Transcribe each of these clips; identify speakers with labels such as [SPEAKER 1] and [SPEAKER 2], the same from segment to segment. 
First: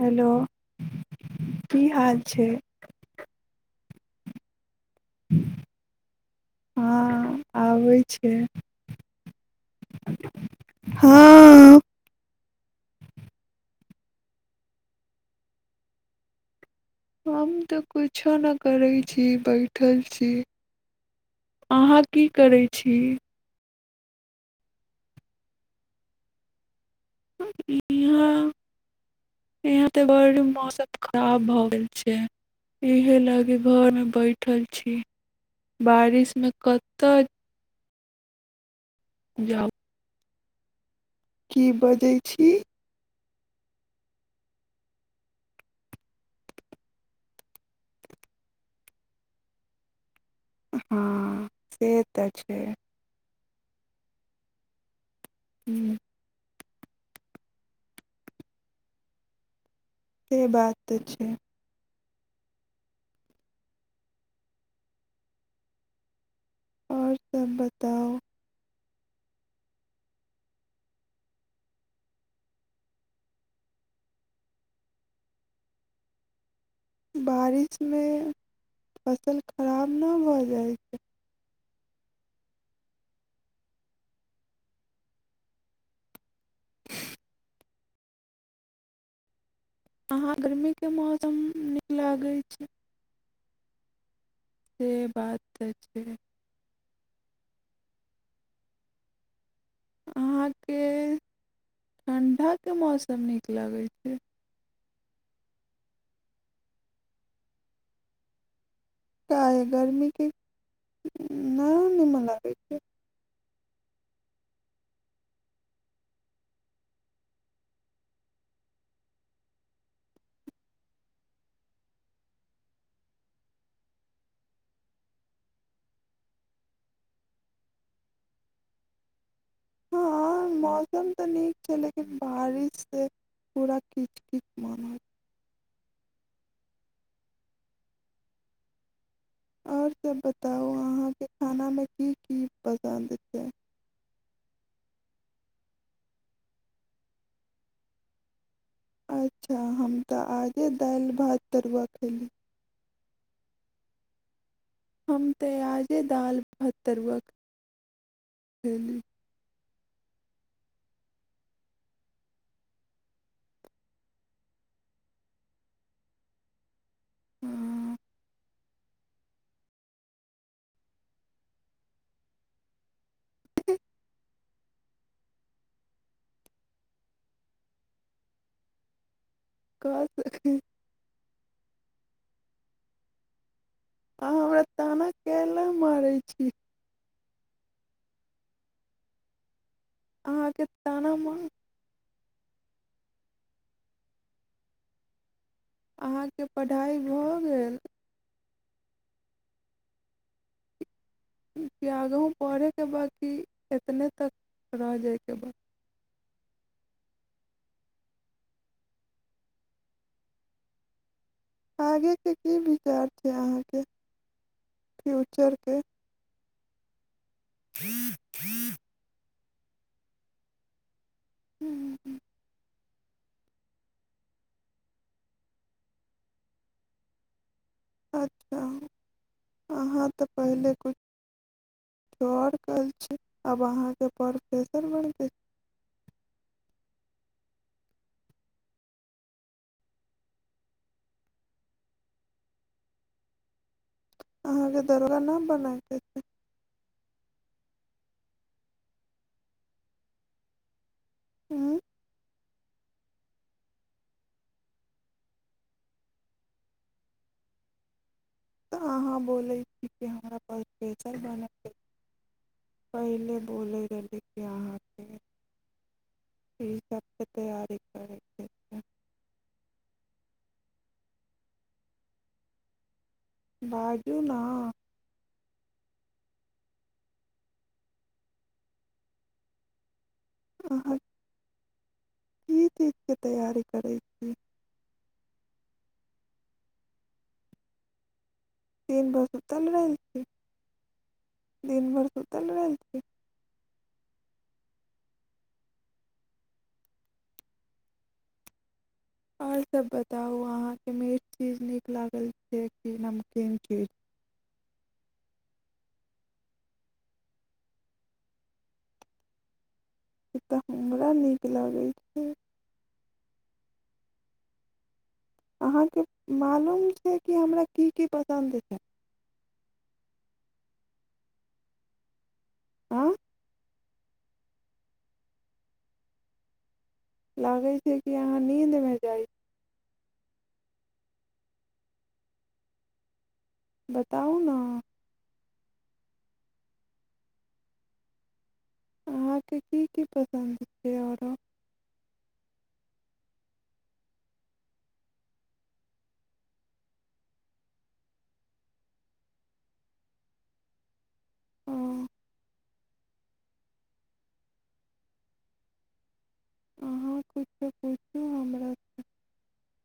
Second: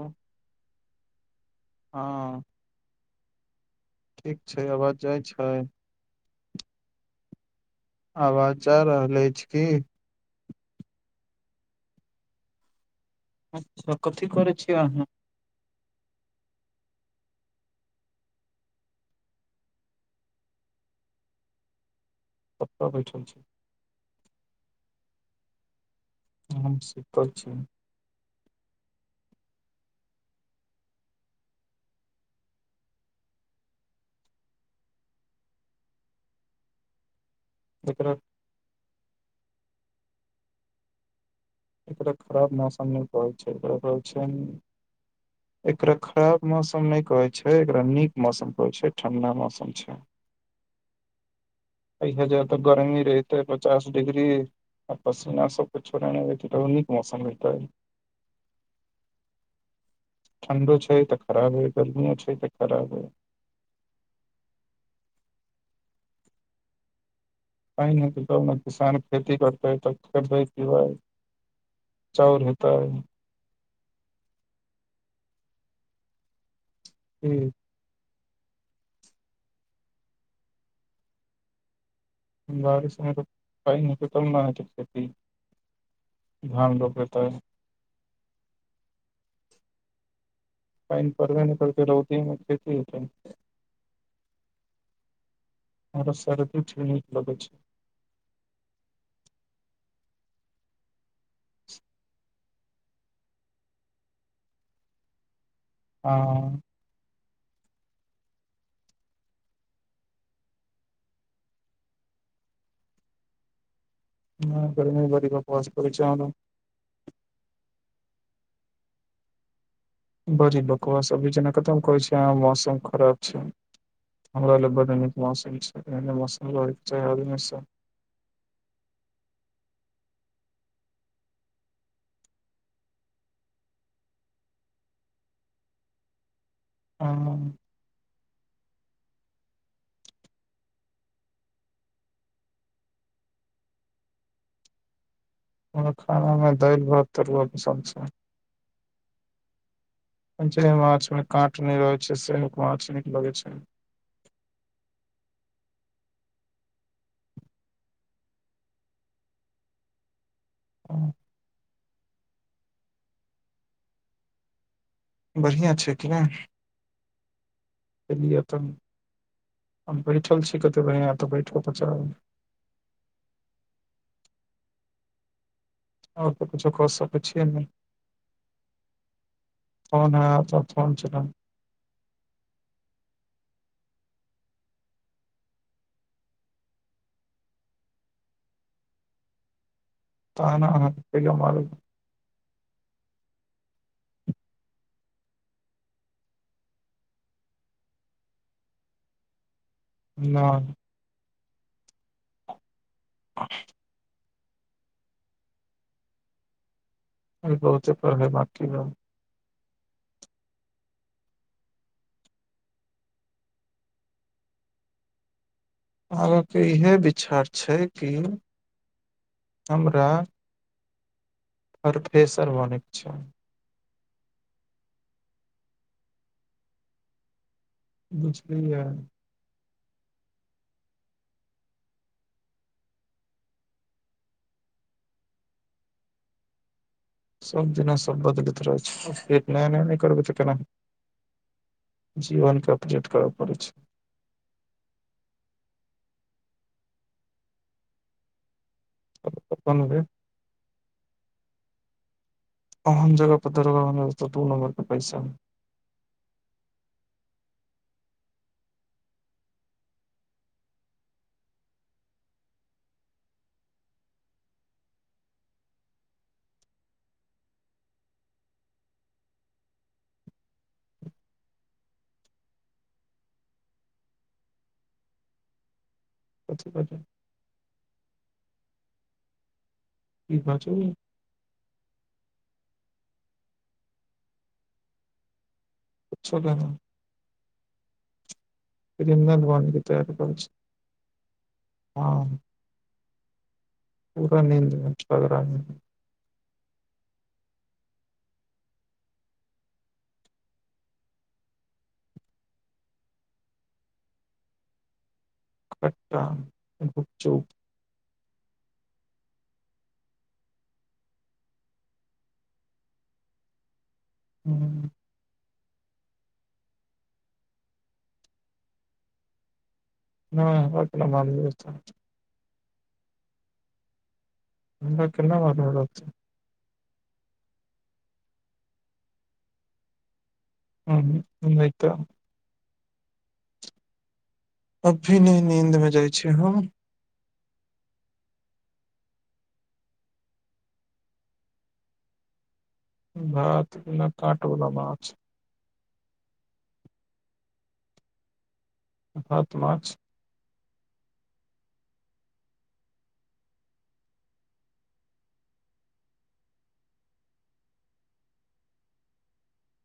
[SPEAKER 1] hello की हाल
[SPEAKER 2] हँ
[SPEAKER 1] छै
[SPEAKER 2] ठीक छै आवाज जाइ छै
[SPEAKER 1] हँ आबै छै
[SPEAKER 2] आवाज जा रहल अछि की
[SPEAKER 1] हँ
[SPEAKER 2] अच्छा कथी करै छियै अहाँ
[SPEAKER 1] हम तऽ कुछो नहि करै छी बैठल छी अहाँ की करै
[SPEAKER 2] कतऽ
[SPEAKER 1] छी
[SPEAKER 2] बैठल हम से
[SPEAKER 1] इ-इहाँ यहाँ ते बड्ड मौसम खराब भऽ गेल छै इहे लगी घरमे बैठल छी बारिश मे कतय
[SPEAKER 2] एकरा
[SPEAKER 1] जाउ की बजै
[SPEAKER 2] एकरा
[SPEAKER 1] छी
[SPEAKER 2] खराब मौसम नहि एकरा खराब मौसम नहि कहै छै एकरा नीक मौसम कहै छै ठण्डा मौसम छै
[SPEAKER 1] हँ से
[SPEAKER 2] इहा जाह
[SPEAKER 1] छै
[SPEAKER 2] तऽ गरमी रहैत तें पचास डग्री पसीना सबके
[SPEAKER 1] हुँ
[SPEAKER 2] छोड़ेने - नीक मौसम हैतय ठण्डो छै तऽ खराब हइ गर्मी छै इ त खराब अइ
[SPEAKER 1] आओर तऽब
[SPEAKER 2] पानि
[SPEAKER 1] बताउ
[SPEAKER 2] हेतै तब ने किसान खेती करतै तऽ खेबै पिबैै चाउर हेतै कि
[SPEAKER 1] बारिशमे फसल खराब न भऽ जाइ छै
[SPEAKER 2] बारिश मे त पैन हेतै तब ना अहाँ कें खेती खेती धान रोपैतय
[SPEAKER 1] अहाँ गर्मीके
[SPEAKER 2] पैइन
[SPEAKER 1] मौसम
[SPEAKER 2] पड़बे नहि करतै
[SPEAKER 1] नीक
[SPEAKER 2] रौदी
[SPEAKER 1] लागै
[SPEAKER 2] मे
[SPEAKER 1] छै
[SPEAKER 2] खेती हेतै
[SPEAKER 1] से बात तऽ छै
[SPEAKER 2] आर सर त [unintelligible] लगै छै
[SPEAKER 1] अहाँके ठण्डक के मौसम नीक लगै छै
[SPEAKER 2] हँ
[SPEAKER 1] चाहे गर्मीके [unintelligible] निमन लागै छै
[SPEAKER 2] हँ गर्मी बरी बकवास अहाँ लंग बरी बकवास अभी जना अहाँ कहै छियै मौसम खराब छै हमरा ला बड्ड नीक मौसम छै ऐहने मौसम रहै कें चाहि हर हमेशा
[SPEAKER 1] हँ मौसम तऽ नीक छै लेकिन बारिश से पूरा किच किच मन होइ
[SPEAKER 2] हँ
[SPEAKER 1] आओर सभ बताउ अहाँके खानामे कि की पसन्द छै
[SPEAKER 2] ओ खानामे दालि भात तरुआ पसन्द छै
[SPEAKER 1] अच्छा हम तऽ आजे
[SPEAKER 2] जे माछ
[SPEAKER 1] दालि भात तरुआ खयली
[SPEAKER 2] लगै छै
[SPEAKER 1] हम ते आजे दाल भत्तरवेली [unintelligible]
[SPEAKER 2] हँ बढ़िआँ छै कि नहि
[SPEAKER 1] हँ
[SPEAKER 2] ए लियै तऽ हम बैठल छी कतेक बढिआँ तऽ बैठो - आओर त कुछो क सकै छियै नहि
[SPEAKER 1] कऽ
[SPEAKER 2] फोन
[SPEAKER 1] सकै
[SPEAKER 2] आयत तऽ फोन छै
[SPEAKER 1] अहाँ हमरा ताना कैला मारै छी अहाँके
[SPEAKER 2] ताना अहाँ के कैला
[SPEAKER 1] मार
[SPEAKER 2] मारब
[SPEAKER 1] अहाँके पढ़ाइ भऽ गेल
[SPEAKER 2] नहि
[SPEAKER 1] त्याग प [unintelligible] बांकी एतने तक रह जायके बाद
[SPEAKER 2] आइ बहुते पहिले बांकी रहल
[SPEAKER 1] आगे के की विचार छै अहाँ के फ्यूचर के
[SPEAKER 2] आगाँ कें इहा वि - चार छै की हमरा प्रोफेसर बनै अच्छा
[SPEAKER 1] अच्छा
[SPEAKER 2] बुझलिए
[SPEAKER 1] अहाँ तऽ पहिले कुछो आर कहैय छै आब अहाँके प्रोफेसर बनबै
[SPEAKER 2] सभ दिना सभ बदलैत रहै छैे नया नया नहि करबै तऽ केना हेतै जीवनके अपडेट करय पड़ै छै
[SPEAKER 1] अहाँके दरोगा न बनायके अछि
[SPEAKER 2] नै [unintelligible]
[SPEAKER 1] हूँ
[SPEAKER 2] ओन जगह पे दरोगा बनबै जतह दू नंबर के पैसा होइ
[SPEAKER 1] तऽ अहाँ बोलै छी कि हमरा प्रोफेसर बनैके पहिले बोलै रहली कि अहाँके इ सभके तैयारी करैके बाजू ना
[SPEAKER 2] कथि बाजू की बाजू
[SPEAKER 1] अहाँ की चीजके तैयारी करै छी
[SPEAKER 2] कुछो नहि
[SPEAKER 1] दिन भरि सुतल
[SPEAKER 2] बने के
[SPEAKER 1] रहल
[SPEAKER 2] तैयारी
[SPEAKER 1] छी
[SPEAKER 2] करै छै
[SPEAKER 1] दिन भरि
[SPEAKER 2] हाँ
[SPEAKER 1] सुतल रहल छी
[SPEAKER 2] पूरा नीन्दमे सुतल रहलहूँ
[SPEAKER 1] आओर सभ बताउ अहाँके मे मिठ चीज नीक लागल कि नमकीन चीज
[SPEAKER 2] खट्टा आ घूपचुप
[SPEAKER 1] ई तऽ हमरा नीक लागै छै
[SPEAKER 2] हूँ
[SPEAKER 1] अहाँके मालूम छै कि हमरा कि की पसन्द छै
[SPEAKER 2] नै हमरा कैला मालूम
[SPEAKER 1] आँ
[SPEAKER 2] हमरा केना मालूम
[SPEAKER 1] लागै छै कि अहाँ नीन्दमे जाइ छी
[SPEAKER 2] हूँ नै त
[SPEAKER 1] बताउ ने
[SPEAKER 2] अभी नहि नीन्दमे जाइ छी हम
[SPEAKER 1] अहाँके कि की पसन्द छै आरो
[SPEAKER 2] भात विना काँट वला माछ सात मार्च
[SPEAKER 1] अहाँ किछु पूछु हमरा सँ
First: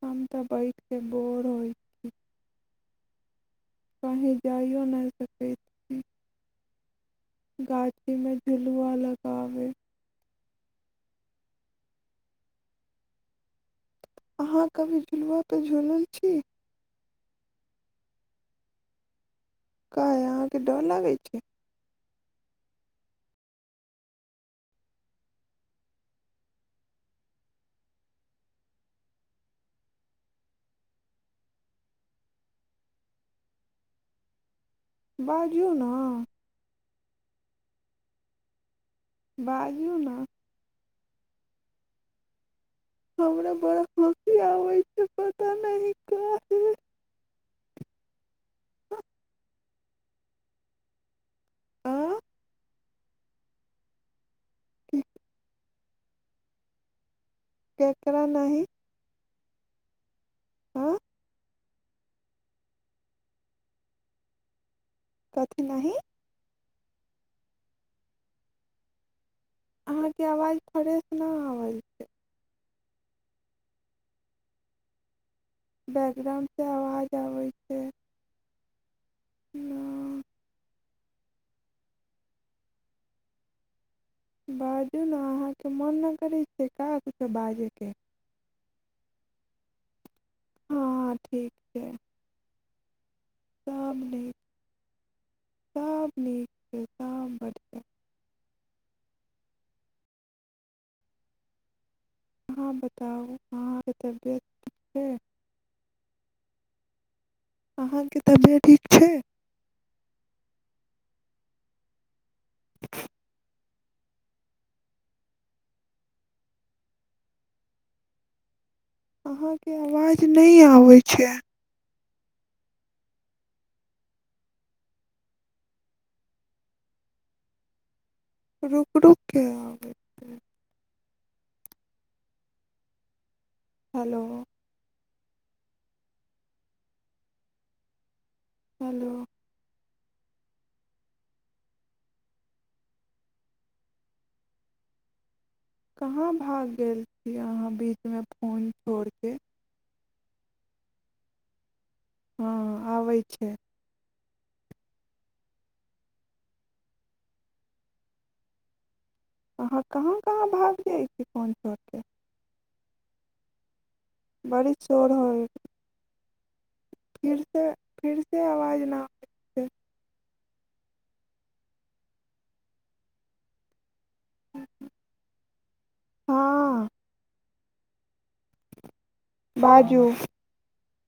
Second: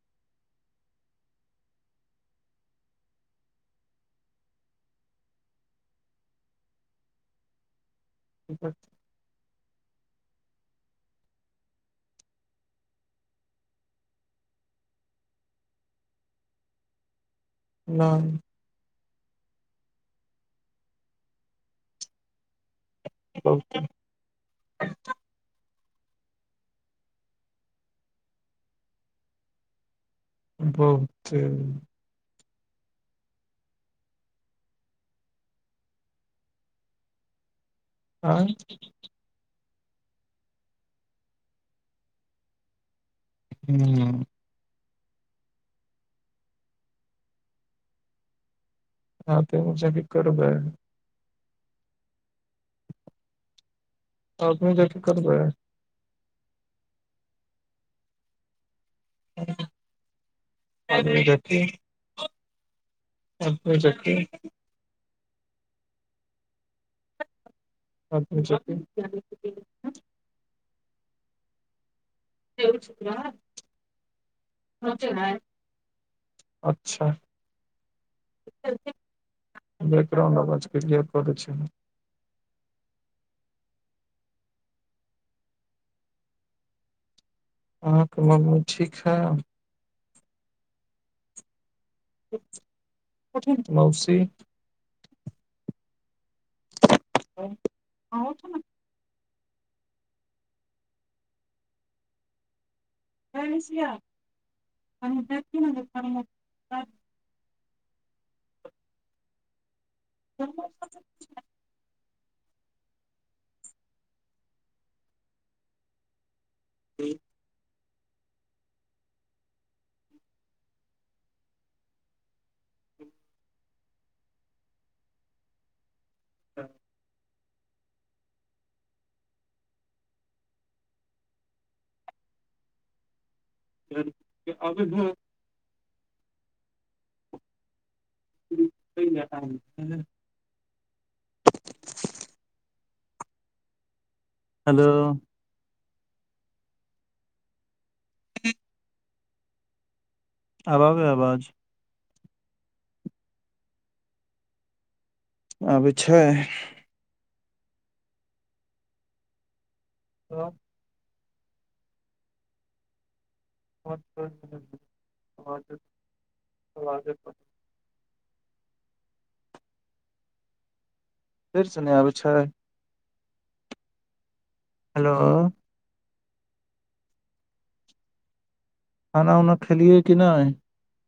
[SPEAKER 1] हम तऽ बैठ के बोर होइ छी कही जाइो नहि सकै छी गाछ जैमे झुलूआ लगाबै अहाँ कभी झुलापर झुलल छी
[SPEAKER 2] नै
[SPEAKER 1] काहे अहाँके डर लागै छै
[SPEAKER 2] बहुते बहुते
[SPEAKER 1] बाजियौ ने
[SPEAKER 2] आँय
[SPEAKER 1] बाजू ने हमरा बड़ा
[SPEAKER 2] हम्म,
[SPEAKER 1] हाँसी आबै छै पता नहि काहे
[SPEAKER 2] हँ त मु छै क करबै [unintelligible]
[SPEAKER 1] आ
[SPEAKER 2] आदमी जंका करबै
[SPEAKER 1] केकरा नहि
[SPEAKER 2] हूँ
[SPEAKER 1] आ
[SPEAKER 2] [unintelligible] अपने ची [unintelligible]
[SPEAKER 1] कथी नहि
[SPEAKER 2] अच्छा अच्छा [unintelligible]
[SPEAKER 1] अहाँके आवाज फ्रेश नहि आबै छै
[SPEAKER 2] जे छुक च ह [unintelligible]
[SPEAKER 1] बैकग्राउणडसँ आवाज आबै छै
[SPEAKER 2] चलत [unintelligible] देख
[SPEAKER 1] न
[SPEAKER 2] रह ब [unintelligible] पक छ [unintelligible]
[SPEAKER 1] बाजू ने अहाँके मोन नहि करै छै आज
[SPEAKER 2] अहाँ कें मन मे ठीक छअ
[SPEAKER 1] हँ ठीक छीयै
[SPEAKER 2] [unintelligible] मौसी
[SPEAKER 1] नीक सब नीक सब अहाँ बत
[SPEAKER 2] य
[SPEAKER 1] छै
[SPEAKER 2] [unintelligible] ह [unintelligible]
[SPEAKER 1] अहाँके तबियत ठीक छै
[SPEAKER 2] ह्म [unintelligible]
[SPEAKER 1] [unintelligible]
[SPEAKER 2] हूँ
[SPEAKER 1] अहाँके आवाज नहि आबै छै
[SPEAKER 2] त [unintelligible]
[SPEAKER 1] रुक रूक के आबय
[SPEAKER 2] तर
[SPEAKER 1] हेलो
[SPEAKER 2] अैभव [unintelligible]
[SPEAKER 1] हेलो
[SPEAKER 2] टा [unintelligible] हेलो
[SPEAKER 1] कहाँ भाग गेल छी अहाँ बीचमे फोन छोड़ि कऽ
[SPEAKER 2] आब आबैया आवाज
[SPEAKER 1] हँ आबै छै
[SPEAKER 2] आबै छै
[SPEAKER 1] ओ [unintelligible] कहाँ कहाँ भाग जाय फोन छोड़ कें बड़ी शोर होइ फिर सें फिर से आवाज ना आबै छै
[SPEAKER 2] फेरसँ नहि आबै छै हेलो
[SPEAKER 1] हँ
[SPEAKER 2] खाना उना खेलियै
[SPEAKER 1] बाजू
[SPEAKER 2] कि नहि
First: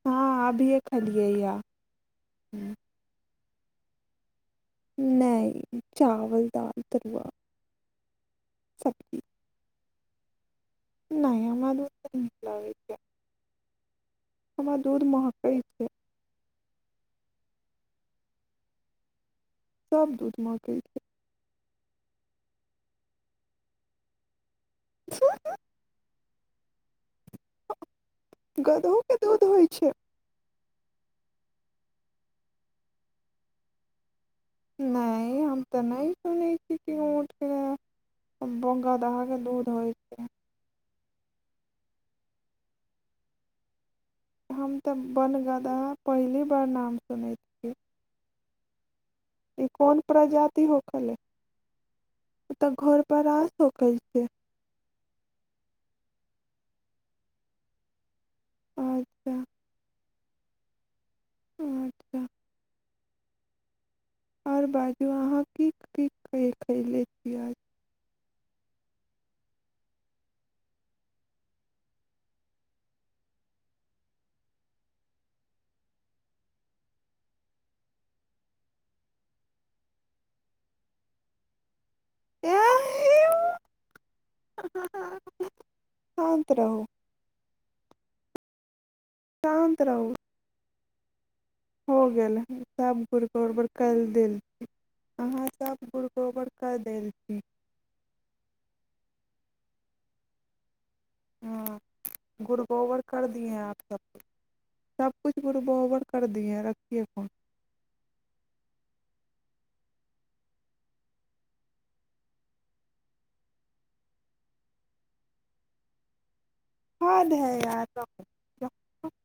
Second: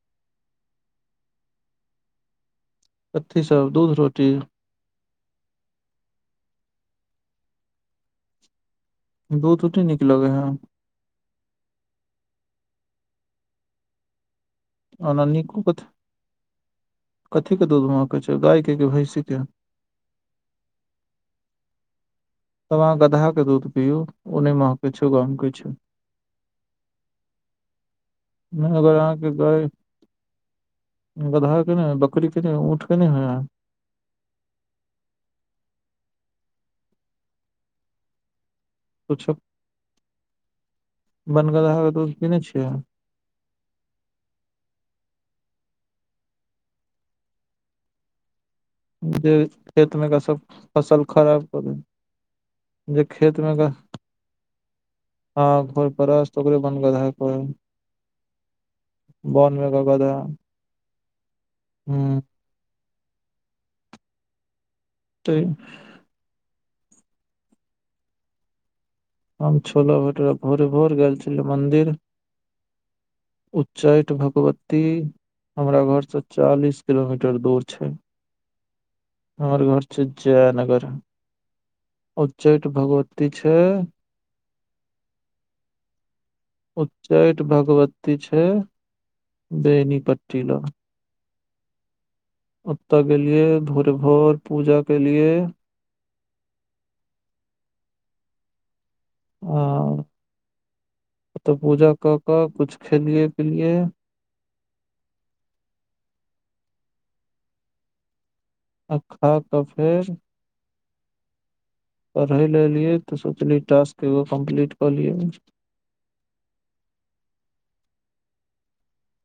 [SPEAKER 1] हँ अभीए खलिय या
[SPEAKER 2] कथि सब दूध रोटी
[SPEAKER 1] नहि चावल दाल तरुआ सब्जी
[SPEAKER 2] दूध रोटी नीक लगै हें
[SPEAKER 1] नहि हमरा दूध नहि नीक लागै छै हमरा दूध
[SPEAKER 2] ओना
[SPEAKER 1] मंहकै
[SPEAKER 2] नीको कथी
[SPEAKER 1] छै
[SPEAKER 2] कथी के दूध महकै छै गायके कि भैंसी के
[SPEAKER 1] सब दूध मंहकै छै
[SPEAKER 2] तब अहाँ गदहा के दूध पिबू ओ नहि मंहक किछु
[SPEAKER 1] छै
[SPEAKER 2] गम किछु [unintelligible] ने अगर
[SPEAKER 1] गदहो के
[SPEAKER 2] आहाँके
[SPEAKER 1] दूध
[SPEAKER 2] गाय
[SPEAKER 1] होइ छै
[SPEAKER 2] गधा के नहि बकरी के नहि ऊँठ के नहि होइ हें
[SPEAKER 1] नहि हम तऽ नहि सुनने छी की ऊँट कें गधा कें दूध होइ छै
[SPEAKER 2] वनगदहा कें दूध पीने छियै
[SPEAKER 1] हम तऽ वनगदहा पहिली बार नाम सुनै छियै
[SPEAKER 2] जे खेत मेका सब
[SPEAKER 1] प्रजाति
[SPEAKER 2] फसल
[SPEAKER 1] होखलै
[SPEAKER 2] खराब करै
[SPEAKER 1] तऽ घर
[SPEAKER 2] जे
[SPEAKER 1] पर
[SPEAKER 2] खेत
[SPEAKER 1] रास
[SPEAKER 2] मेका
[SPEAKER 1] होखै छै
[SPEAKER 2] हाँ परस्त ओकरे वनगदहा कहै
[SPEAKER 1] अच्छा
[SPEAKER 2] बन मेका गदहा
[SPEAKER 1] अच्छा
[SPEAKER 2] हूँ
[SPEAKER 1] आओर बाजू
[SPEAKER 2] तऽ
[SPEAKER 1] खले छियियज [unintelligible]
[SPEAKER 2] हम छोला भटॉरा भोरे भोर गेल छलहुँ मन्दिर उच्चैठ भगवती हमरा घरसँ चालीस किलोमीटर दूर छै हमर घर छै जयनगर उच्चैठ भगवती छै
[SPEAKER 1] शान्त रहू
[SPEAKER 2] उच्चैठ भगवती ति छै बेैनीपट्टी लंग
[SPEAKER 1] ह [unintelligible] ह
[SPEAKER 2] ओता
[SPEAKER 1] सब गुरु
[SPEAKER 2] गेलिये
[SPEAKER 1] केरर
[SPEAKER 2] भोरे
[SPEAKER 1] कल देल
[SPEAKER 2] भोर
[SPEAKER 1] छी
[SPEAKER 2] पूजा केलिये
[SPEAKER 1] अहााँ सब ग [unintelligible] कोबर क देल छी [unintelligible]
[SPEAKER 2] ओ
[SPEAKER 1] [inaudible] हँ गुड़ गोबर कर
[SPEAKER 2] खेलिये
[SPEAKER 1] दिएै
[SPEAKER 2] पिलिये
[SPEAKER 1] आप सबकछ सबकुछ गुड़ गोबर कर दिए र [inaudible] देख फन [unintelligible]
[SPEAKER 2] आ खा कऽ फेर पढ़ई ला एलियअ तो सोचली टास्क एगो कम्प्लीट कऽ लियए
[SPEAKER 1] हद हइ यार